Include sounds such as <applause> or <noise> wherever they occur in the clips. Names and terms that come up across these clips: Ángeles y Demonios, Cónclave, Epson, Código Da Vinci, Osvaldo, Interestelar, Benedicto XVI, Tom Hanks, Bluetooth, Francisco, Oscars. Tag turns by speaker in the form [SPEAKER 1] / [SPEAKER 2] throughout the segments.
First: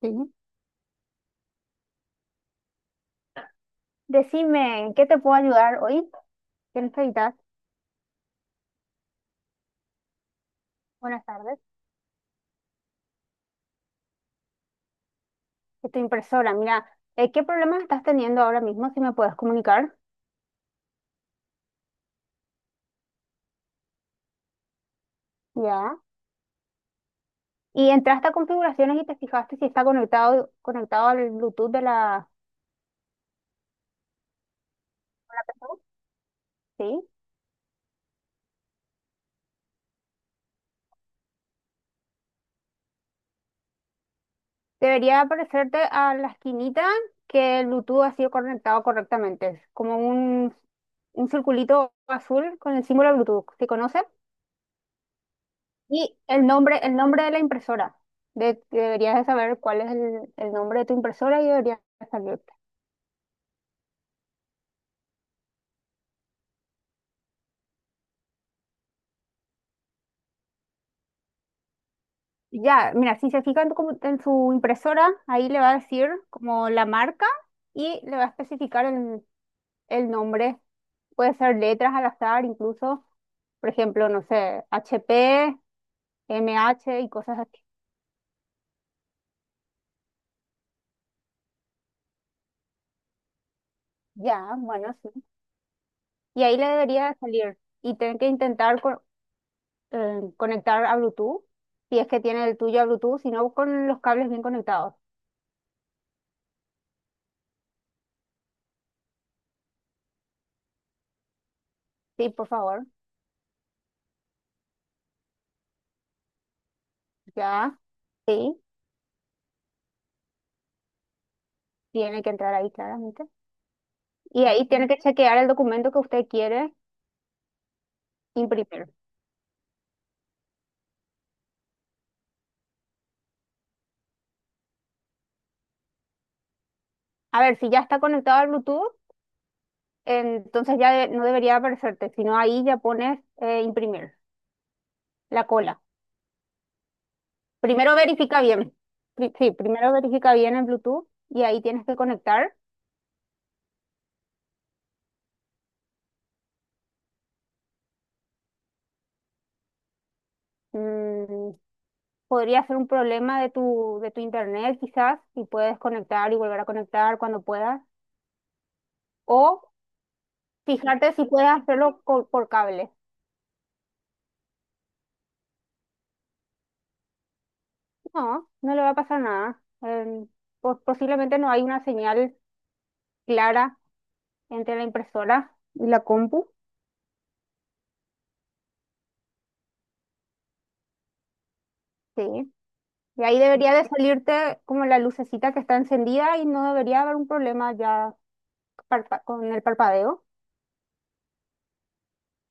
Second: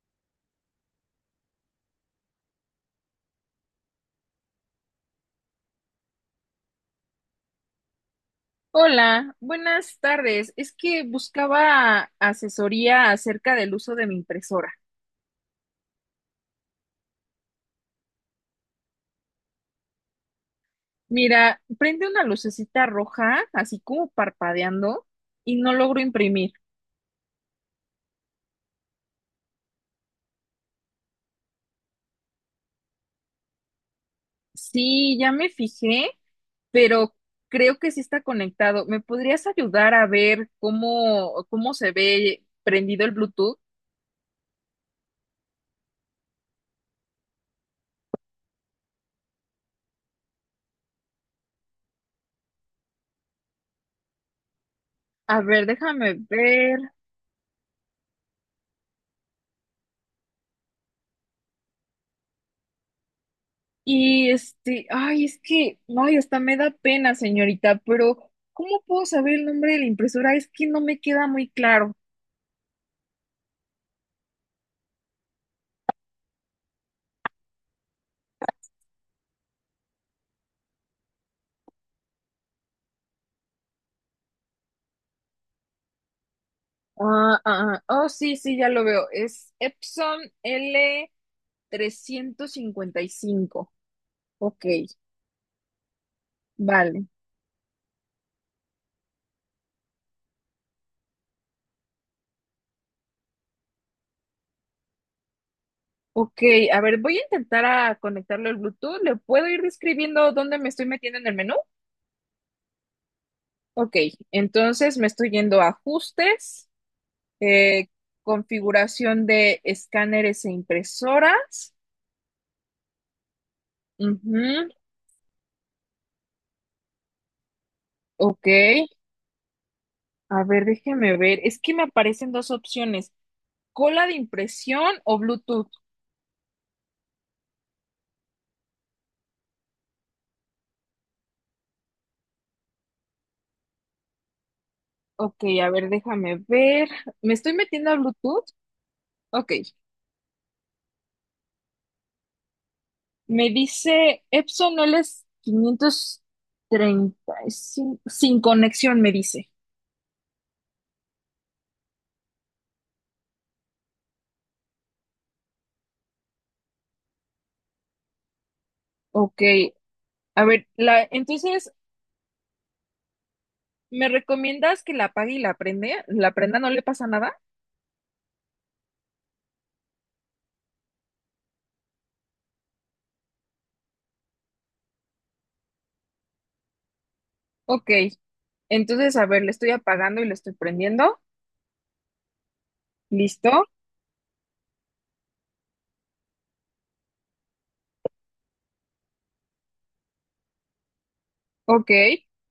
[SPEAKER 1] Sí. Decime, ¿en qué te puedo ayudar hoy? ¿Qué necesitas?
[SPEAKER 2] Hola, buenas tardes. Es que
[SPEAKER 1] Buenas tardes.
[SPEAKER 2] buscaba asesoría acerca del uso de mi impresora.
[SPEAKER 1] Es tu impresora. Mira, ¿qué problemas estás teniendo ahora mismo? Si me puedes comunicar.
[SPEAKER 2] Mira, prende una lucecita roja, así como parpadeando, y no
[SPEAKER 1] Ya.
[SPEAKER 2] logro imprimir.
[SPEAKER 1] Y entraste a configuraciones y te fijaste si está conectado, conectado al Bluetooth de la...
[SPEAKER 2] Sí, ya me fijé,
[SPEAKER 1] Sí.
[SPEAKER 2] pero creo que sí está conectado. ¿Me podrías ayudar a ver cómo se ve prendido el Bluetooth?
[SPEAKER 1] Debería aparecerte a la esquinita que el Bluetooth ha sido conectado correctamente. Es como un circulito azul con el símbolo Bluetooth. ¿Se conoce?
[SPEAKER 2] A ver, déjame
[SPEAKER 1] Y
[SPEAKER 2] ver.
[SPEAKER 1] el nombre de la impresora. Deberías de saber cuál es el nombre de tu impresora y deberías salirte.
[SPEAKER 2] Y este, ay, es que, ay, hasta me da pena, señorita, pero ¿cómo puedo saber el nombre de la impresora? Es que no me queda muy claro.
[SPEAKER 1] Ya, mira, si se fija en su impresora, ahí le va a decir como la marca y le va a especificar el nombre. Puede ser letras al azar, incluso, por ejemplo, no sé, HP, MH y cosas
[SPEAKER 2] Ah,
[SPEAKER 1] así.
[SPEAKER 2] ah, ah, oh, sí, sí, ya lo veo. Es Epson L355.
[SPEAKER 1] Ya,
[SPEAKER 2] Ok,
[SPEAKER 1] bueno, sí. Y ahí le
[SPEAKER 2] vale.
[SPEAKER 1] debería de salir. Y tienen que intentar conectar a Bluetooth, si es que tiene el tuyo a Bluetooth, si no con los cables bien conectados.
[SPEAKER 2] Ok, a ver, voy a intentar a conectarlo al Bluetooth. ¿Le puedo ir describiendo dónde me estoy metiendo en el menú?
[SPEAKER 1] Sí, por favor,
[SPEAKER 2] Ok, entonces me estoy yendo a ajustes,
[SPEAKER 1] ya,
[SPEAKER 2] eh,
[SPEAKER 1] sí,
[SPEAKER 2] configuración de escáneres e impresoras.
[SPEAKER 1] tiene que entrar ahí claramente. Y
[SPEAKER 2] Ujú,
[SPEAKER 1] ahí tiene que chequear el documento que usted quiere
[SPEAKER 2] ok,
[SPEAKER 1] imprimir.
[SPEAKER 2] a ver, déjeme ver. Es que me aparecen dos opciones, cola de impresión o Bluetooth.
[SPEAKER 1] A ver, si ya está conectado al Bluetooth, entonces ya no debería aparecerte, sino ahí ya pones imprimir,
[SPEAKER 2] Ok,
[SPEAKER 1] la
[SPEAKER 2] a
[SPEAKER 1] cola.
[SPEAKER 2] ver, déjame ver. ¿Me estoy metiendo
[SPEAKER 1] Primero
[SPEAKER 2] a
[SPEAKER 1] verifica
[SPEAKER 2] Bluetooth?
[SPEAKER 1] bien. Sí,
[SPEAKER 2] Ok,
[SPEAKER 1] primero verifica bien el Bluetooth y ahí tienes que conectar.
[SPEAKER 2] me dice Epson LS535 sin conexión, me dice.
[SPEAKER 1] Mm, podría ser un problema de tu internet quizás, y puedes conectar y volver a conectar cuando puedas.
[SPEAKER 2] Ok,
[SPEAKER 1] O
[SPEAKER 2] a ver, la,
[SPEAKER 1] fijarte si puedes
[SPEAKER 2] entonces,
[SPEAKER 1] hacerlo por, cable.
[SPEAKER 2] ¿me recomiendas que la apague y la prende? ¿La prenda no le pasa nada?
[SPEAKER 1] No, no le va a pasar nada. Posiblemente no hay una señal clara entre la impresora y la compu.
[SPEAKER 2] Ok, entonces, a ver, le estoy apagando y le estoy prendiendo.
[SPEAKER 1] Sí. Y ahí
[SPEAKER 2] ¿Listo?
[SPEAKER 1] debería de salirte como la lucecita que está encendida y no debería haber un problema ya con el parpadeo.
[SPEAKER 2] Ok.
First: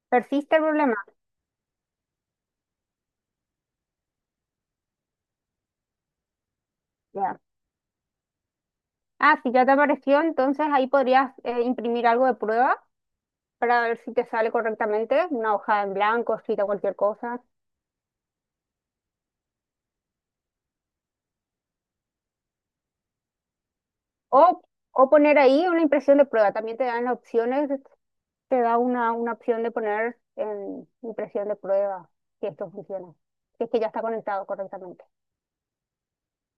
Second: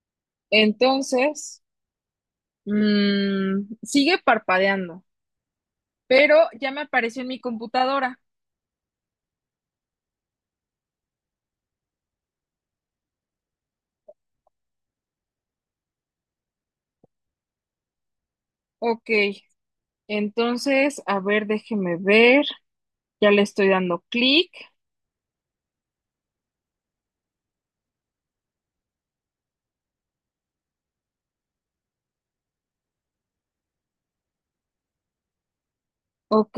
[SPEAKER 1] Persiste el problema.
[SPEAKER 2] Entonces, mm, sigue parpadeando, pero ya me apareció en mi
[SPEAKER 1] Ya.
[SPEAKER 2] computadora.
[SPEAKER 1] Ah, si ya te apareció, entonces ahí podrías imprimir algo de prueba para ver si te sale correctamente, una hoja en blanco, escrita cualquier cosa.
[SPEAKER 2] Ok, entonces, a ver, déjeme ver. Ya le estoy dando clic.
[SPEAKER 1] O, o poner ahí una impresión de prueba. También te dan las opciones, te da una opción de poner en impresión de prueba, si esto funciona. Si es que ya está conectado correctamente.
[SPEAKER 2] Ok,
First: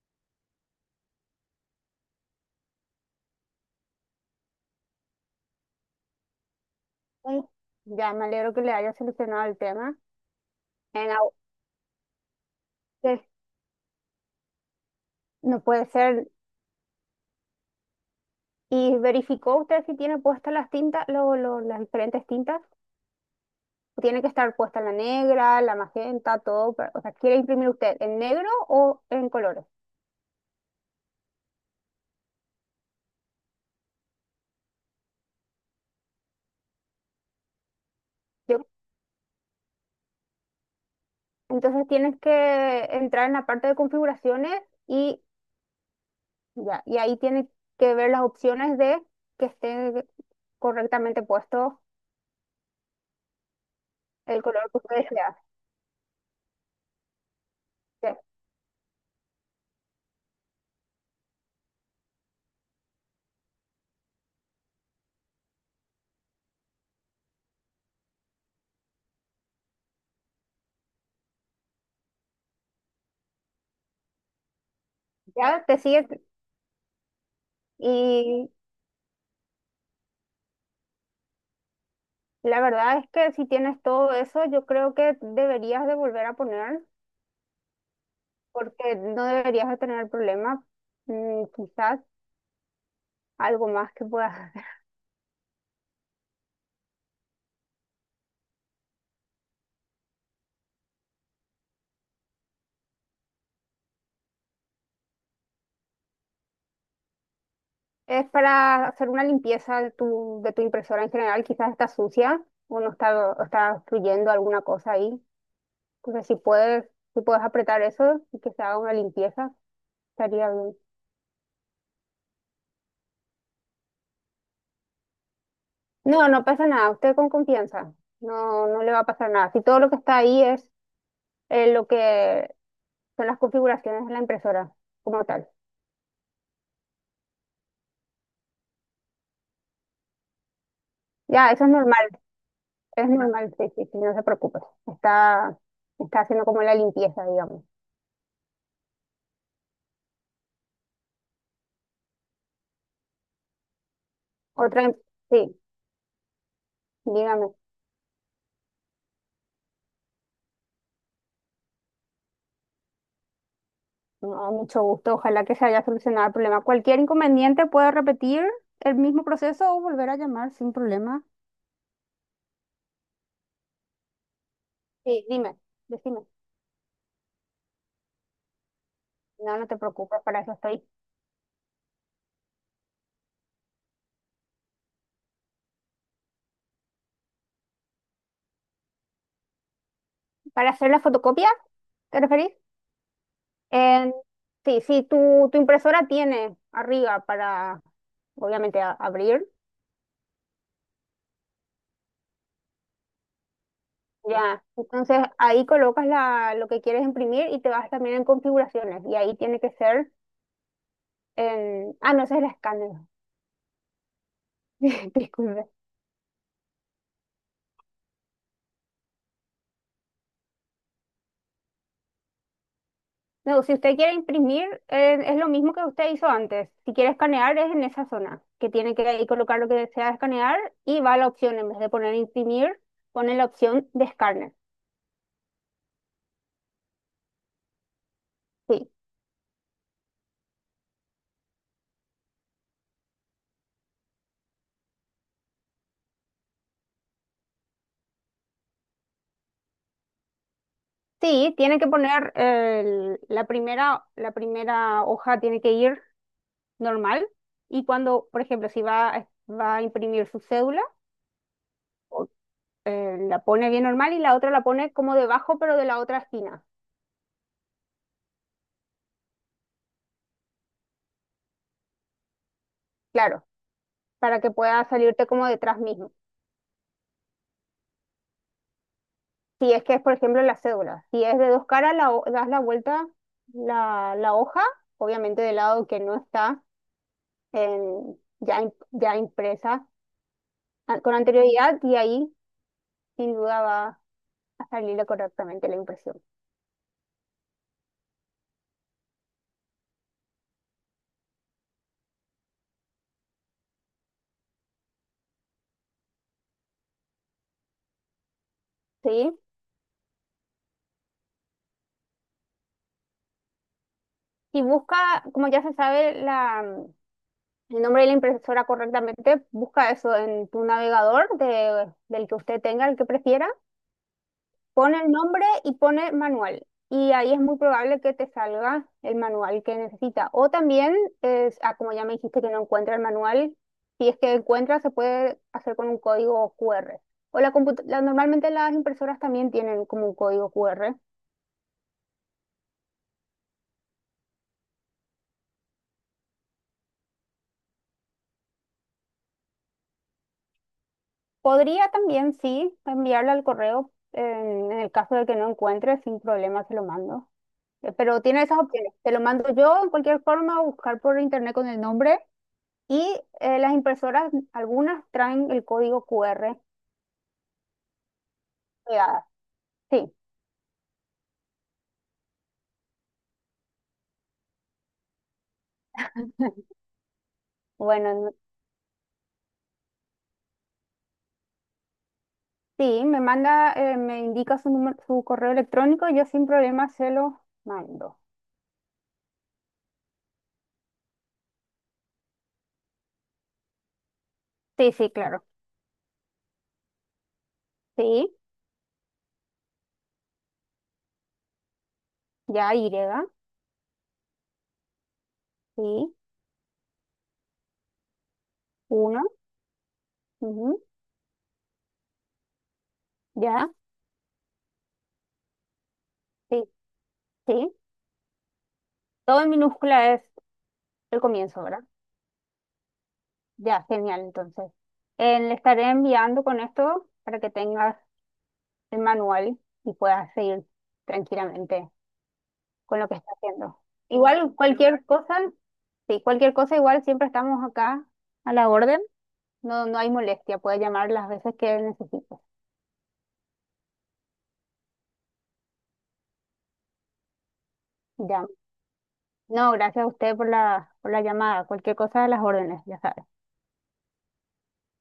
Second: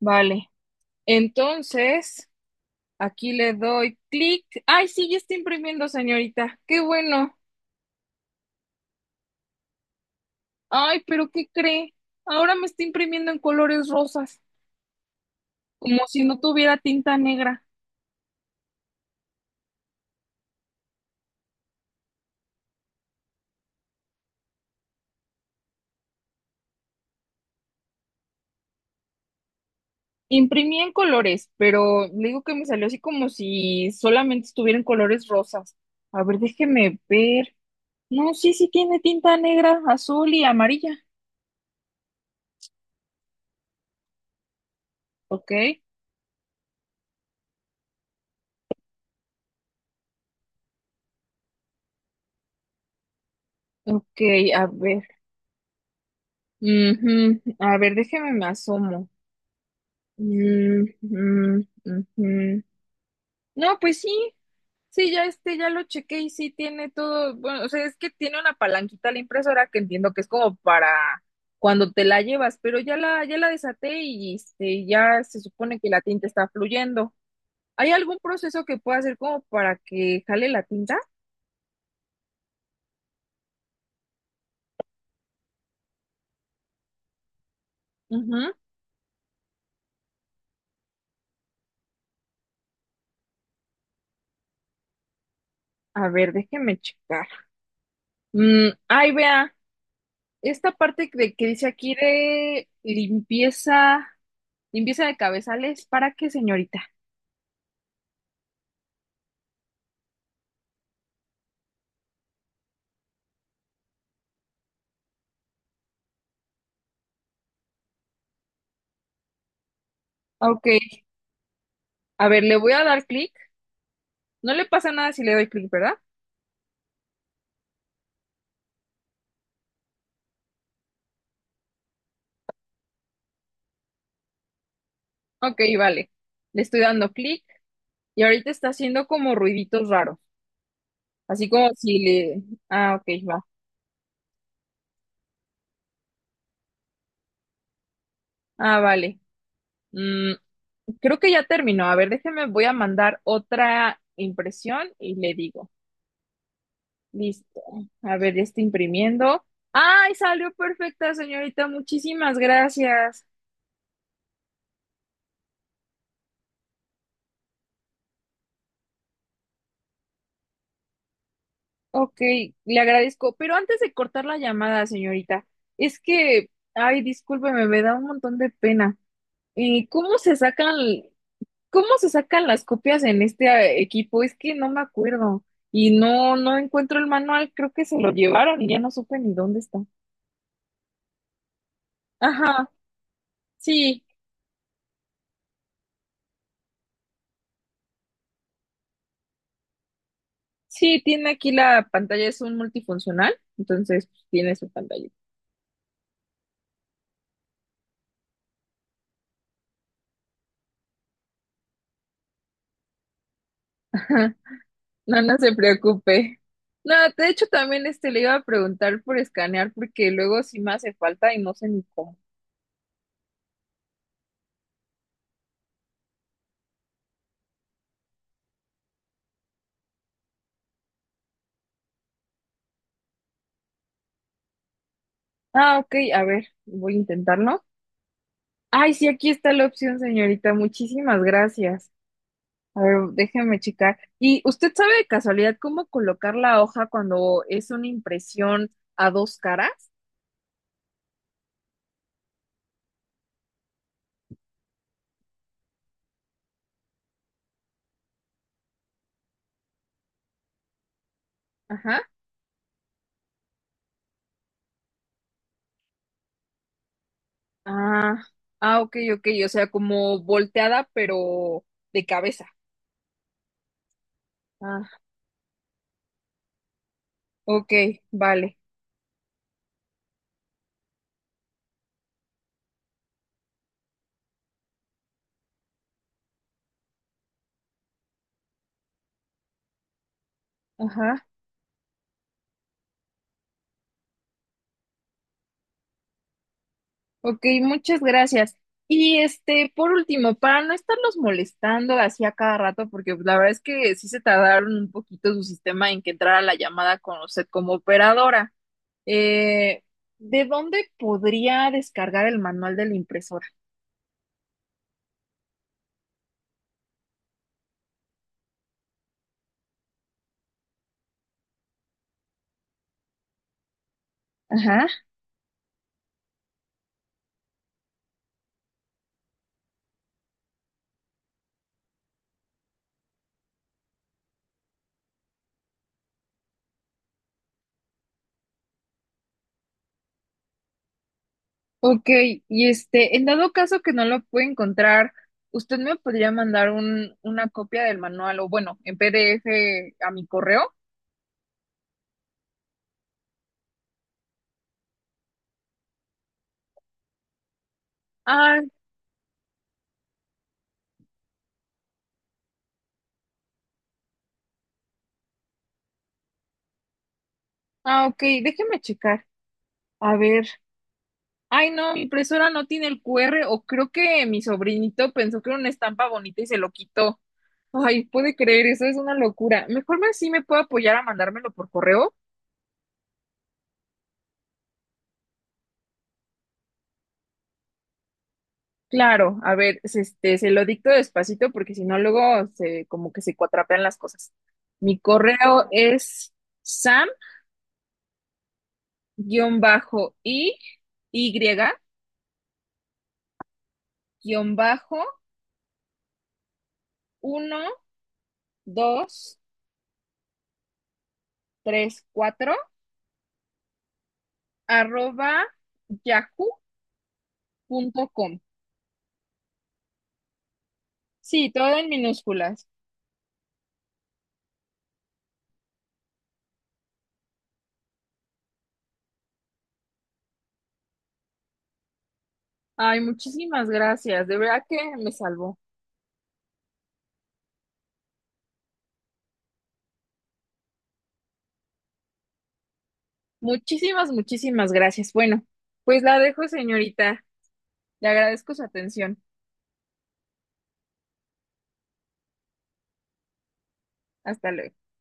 [SPEAKER 2] vale. Entonces, aquí le doy clic. Ay, sí, ya está imprimiendo, señorita. Qué bueno.
[SPEAKER 1] Mm. Ya me alegro que le haya solucionado el tema.
[SPEAKER 2] Ay,
[SPEAKER 1] En
[SPEAKER 2] pero
[SPEAKER 1] au-
[SPEAKER 2] ¿qué cree? Ahora me está
[SPEAKER 1] que
[SPEAKER 2] imprimiendo en colores rosas,
[SPEAKER 1] no puede
[SPEAKER 2] como si
[SPEAKER 1] ser.
[SPEAKER 2] no tuviera tinta negra.
[SPEAKER 1] ¿Y verificó usted si tiene puestas las tintas, las diferentes tintas? Tiene que estar puesta la negra, la magenta, todo. O sea, ¿quiere imprimir usted en negro o en colores?
[SPEAKER 2] Imprimí en colores, pero le digo que me salió así como si solamente estuvieran colores rosas. A ver, déjeme ver. No, sí,
[SPEAKER 1] Yo-
[SPEAKER 2] sí tiene tinta negra, azul y amarilla.
[SPEAKER 1] entonces tienes que entrar en la parte de configuraciones y
[SPEAKER 2] Ok,
[SPEAKER 1] ya, y ahí tienes que ver las opciones de que esté correctamente puesto
[SPEAKER 2] ok,
[SPEAKER 1] el
[SPEAKER 2] a
[SPEAKER 1] color que tú
[SPEAKER 2] ver.
[SPEAKER 1] deseas.
[SPEAKER 2] Ujú, a ver,
[SPEAKER 1] Ya,
[SPEAKER 2] déjeme me asomo. Mm, mm, ujú. No, pues sí, sí, ya este, ya lo chequé y sí tiene todo, bueno, o sea, es que tiene una palanquita la impresora que entiendo que es como para cuando te la llevas, pero ya la desaté y este, ya se
[SPEAKER 1] ya te
[SPEAKER 2] supone que la
[SPEAKER 1] sigue
[SPEAKER 2] tinta está fluyendo. ¿Hay algún
[SPEAKER 1] y
[SPEAKER 2] proceso que pueda hacer como para que jale la tinta?
[SPEAKER 1] la verdad es que si tienes todo eso, yo creo que deberías de volver a poner
[SPEAKER 2] Ujú.
[SPEAKER 1] porque no deberías de tener problema. Mm, quizás algo más que puedas.
[SPEAKER 2] A ver, déjeme checar. Mm, ay, vea, esta parte de, que dice aquí de limpieza, limpieza de cabezales, ¿para qué, señorita?
[SPEAKER 1] Es para hacer una limpieza de tu impresora en general, quizás está sucia o no está, o está fluyendo alguna cosa ahí. Entonces, si puedes, si puedes apretar eso y que se haga una limpieza, estaría
[SPEAKER 2] Ok,
[SPEAKER 1] bien.
[SPEAKER 2] a ver, le voy a dar clic. No le pasa nada si le doy clic, ¿verdad?
[SPEAKER 1] No, no pasa nada, usted con confianza, no, no le va a pasar nada. Si todo lo que está ahí es lo que son las configuraciones de la impresora como tal.
[SPEAKER 2] Ok, vale. Le estoy dando clic y ahorita está haciendo como ruiditos raros. Así
[SPEAKER 1] Ya, eso
[SPEAKER 2] como si le... Ah, ok,
[SPEAKER 1] es
[SPEAKER 2] va.
[SPEAKER 1] normal, sí, sí, sí, no se preocupe. Está, está haciendo como la limpieza, digamos.
[SPEAKER 2] Ah, vale. Mm, creo que ya terminó. A ver, déjeme, voy a mandar otra
[SPEAKER 1] Otra,
[SPEAKER 2] impresión
[SPEAKER 1] im-
[SPEAKER 2] y le
[SPEAKER 1] sí,
[SPEAKER 2] digo.
[SPEAKER 1] dígame.
[SPEAKER 2] Listo. A ver, ya está imprimiendo. ¡Ay, salió perfecta, señorita! Muchísimas gracias.
[SPEAKER 1] No, mucho gusto. Ojalá que se haya solucionado el problema. Cualquier inconveniente puede repetir el mismo proceso o volver a llamar sin problema.
[SPEAKER 2] Ok, le agradezco. Pero antes de cortar la llamada,
[SPEAKER 1] Sí,
[SPEAKER 2] señorita,
[SPEAKER 1] dime,
[SPEAKER 2] es
[SPEAKER 1] decime.
[SPEAKER 2] que... Ay, discúlpeme, me da un montón de pena.
[SPEAKER 1] No, no te
[SPEAKER 2] ¿Cómo
[SPEAKER 1] preocupes,
[SPEAKER 2] se
[SPEAKER 1] para eso
[SPEAKER 2] sacan?
[SPEAKER 1] estoy.
[SPEAKER 2] ¿Cómo se sacan las copias en este equipo? Es que no me acuerdo. Y no, no encuentro el manual, creo que se lo llevaron y ya no supe ni dónde está.
[SPEAKER 1] ¿Para hacer la fotocopia? ¿Te referís?
[SPEAKER 2] Ajá, sí,
[SPEAKER 1] En- sí, sí, tu impresora tiene arriba para, obviamente, abrir.
[SPEAKER 2] sí, tiene aquí la pantalla, es un multifuncional, entonces pues, tiene
[SPEAKER 1] Ya,
[SPEAKER 2] su pantalla.
[SPEAKER 1] entonces ahí colocas la, lo que quieres imprimir y te vas también en configuraciones. Y ahí tiene que ser en... Ah, no, ese es el escáner.
[SPEAKER 2] <laughs>
[SPEAKER 1] <laughs>
[SPEAKER 2] No, no se
[SPEAKER 1] Disculpe.
[SPEAKER 2] preocupe. No, de hecho también este le iba a preguntar por escanear porque luego sí me hace falta y no sé ni cómo.
[SPEAKER 1] No, si usted quiere imprimir, es lo mismo que usted hizo antes. Si quiere escanear, es en esa zona, que tiene que ahí colocar lo que desea escanear y va a la opción, en vez de poner imprimir, pone la opción de escáner.
[SPEAKER 2] Ah, ok, a ver, voy a intentarlo.
[SPEAKER 1] Sí,
[SPEAKER 2] Ay, sí, aquí está la opción, señorita. Muchísimas gracias. A ver, déjeme checar. ¿Y usted sabe de casualidad cómo colocar la hoja cuando es una impresión a dos caras?
[SPEAKER 1] sí, tiene que poner la primera hoja tiene que ir normal y cuando, por ejemplo, si va, va a imprimir su cédula,
[SPEAKER 2] Ajá.
[SPEAKER 1] o- la pone bien normal y la otra la pone como debajo, pero de la otra esquina,
[SPEAKER 2] Ah, ah, ok, ok. O sea, como volteada, pero de cabeza.
[SPEAKER 1] claro, para que
[SPEAKER 2] Ah,
[SPEAKER 1] pueda salirte como detrás mismo.
[SPEAKER 2] ok, vale.
[SPEAKER 1] Si es que es, por ejemplo, la cédula. Si es de dos caras, das la vuelta, la hoja, obviamente del lado que no está ya, ya impresa con
[SPEAKER 2] Ajá.
[SPEAKER 1] anterioridad y ahí sin duda va a salir correctamente la impresión.
[SPEAKER 2] Ok, muchas gracias. Y este, por último, para no estarlos molestando así a cada rato, porque pues, la verdad es que sí se tardaron un poquito su sistema en que entrara la llamada con usted como operadora.
[SPEAKER 1] ¿Sí?
[SPEAKER 2] Eh, ¿De dónde podría descargar el manual de la impresora?
[SPEAKER 1] Y busca, como ya se sabe la, el nombre de la impresora correctamente, busca eso en tu navegador del que usted tenga, el que prefiera.
[SPEAKER 2] Ajá.
[SPEAKER 1] Pone el nombre y pone manual. Y ahí es muy probable que te salga el manual que necesita. O también, es, ah, como ya me dijiste que no encuentra el manual, si es que encuentra, se puede hacer con un código QR. O normalmente las impresoras también tienen como un código QR.
[SPEAKER 2] Ok, y este, en dado caso que no lo pueda encontrar, ¿usted me podría mandar un, una copia del manual o bueno, en PDF a mi correo?
[SPEAKER 1] Podría también, sí, enviarle al correo en el caso de que no encuentre, sin problema se lo mando. Pero tiene esas
[SPEAKER 2] Ah,
[SPEAKER 1] opciones. Te lo mando yo, en cualquier forma, o buscar por internet con el nombre. Y las impresoras, algunas traen el código QR
[SPEAKER 2] ah, ok, déjeme checar.
[SPEAKER 1] pegada. Sí,
[SPEAKER 2] A ver. Ay, no, mi impresora no tiene el QR o creo que mi sobrinito pensó que era una estampa bonita y se lo quitó. Ay,
[SPEAKER 1] bueno,
[SPEAKER 2] puede creer, eso es una locura. Mejor me sí me puedo apoyar a mandármelo por correo.
[SPEAKER 1] sí, me manda, me indica su número, su correo electrónico, yo sin problema se lo mando.
[SPEAKER 2] Claro, a ver, se- este, se lo dicto despacito porque si no luego se como que se cuatrapean las cosas.
[SPEAKER 1] Sí,
[SPEAKER 2] Mi
[SPEAKER 1] sí, claro.
[SPEAKER 2] correo es sam-i
[SPEAKER 1] Sí,
[SPEAKER 2] y-1
[SPEAKER 1] ya, Y, sí,
[SPEAKER 2] 2
[SPEAKER 1] uno, ujú,
[SPEAKER 2] 3 4
[SPEAKER 1] ya,
[SPEAKER 2] arroba
[SPEAKER 1] sí, sí.
[SPEAKER 2] yahoo.com.
[SPEAKER 1] Todo en minúscula es el
[SPEAKER 2] Sí,
[SPEAKER 1] comienzo,
[SPEAKER 2] todo
[SPEAKER 1] ¿verdad?
[SPEAKER 2] en minúsculas.
[SPEAKER 1] Ya, genial, entonces. Le estaré enviando con esto para que tengas el manual y puedas seguir tranquilamente con
[SPEAKER 2] Ay,
[SPEAKER 1] lo que está
[SPEAKER 2] muchísimas
[SPEAKER 1] haciendo.
[SPEAKER 2] gracias. De
[SPEAKER 1] Igual
[SPEAKER 2] verdad que
[SPEAKER 1] cualquier
[SPEAKER 2] me
[SPEAKER 1] cosa,
[SPEAKER 2] salvó.
[SPEAKER 1] sí, cualquier cosa igual siempre estamos acá a la orden. No, no hay molestia, puede llamar las veces que necesite.
[SPEAKER 2] Muchísimas, muchísimas gracias. Bueno, pues la dejo, señorita. Le
[SPEAKER 1] Ya.
[SPEAKER 2] agradezco su atención.
[SPEAKER 1] No, gracias a usted por la llamada. Cualquier cosa a las órdenes, ya sabe.
[SPEAKER 2] Hasta luego.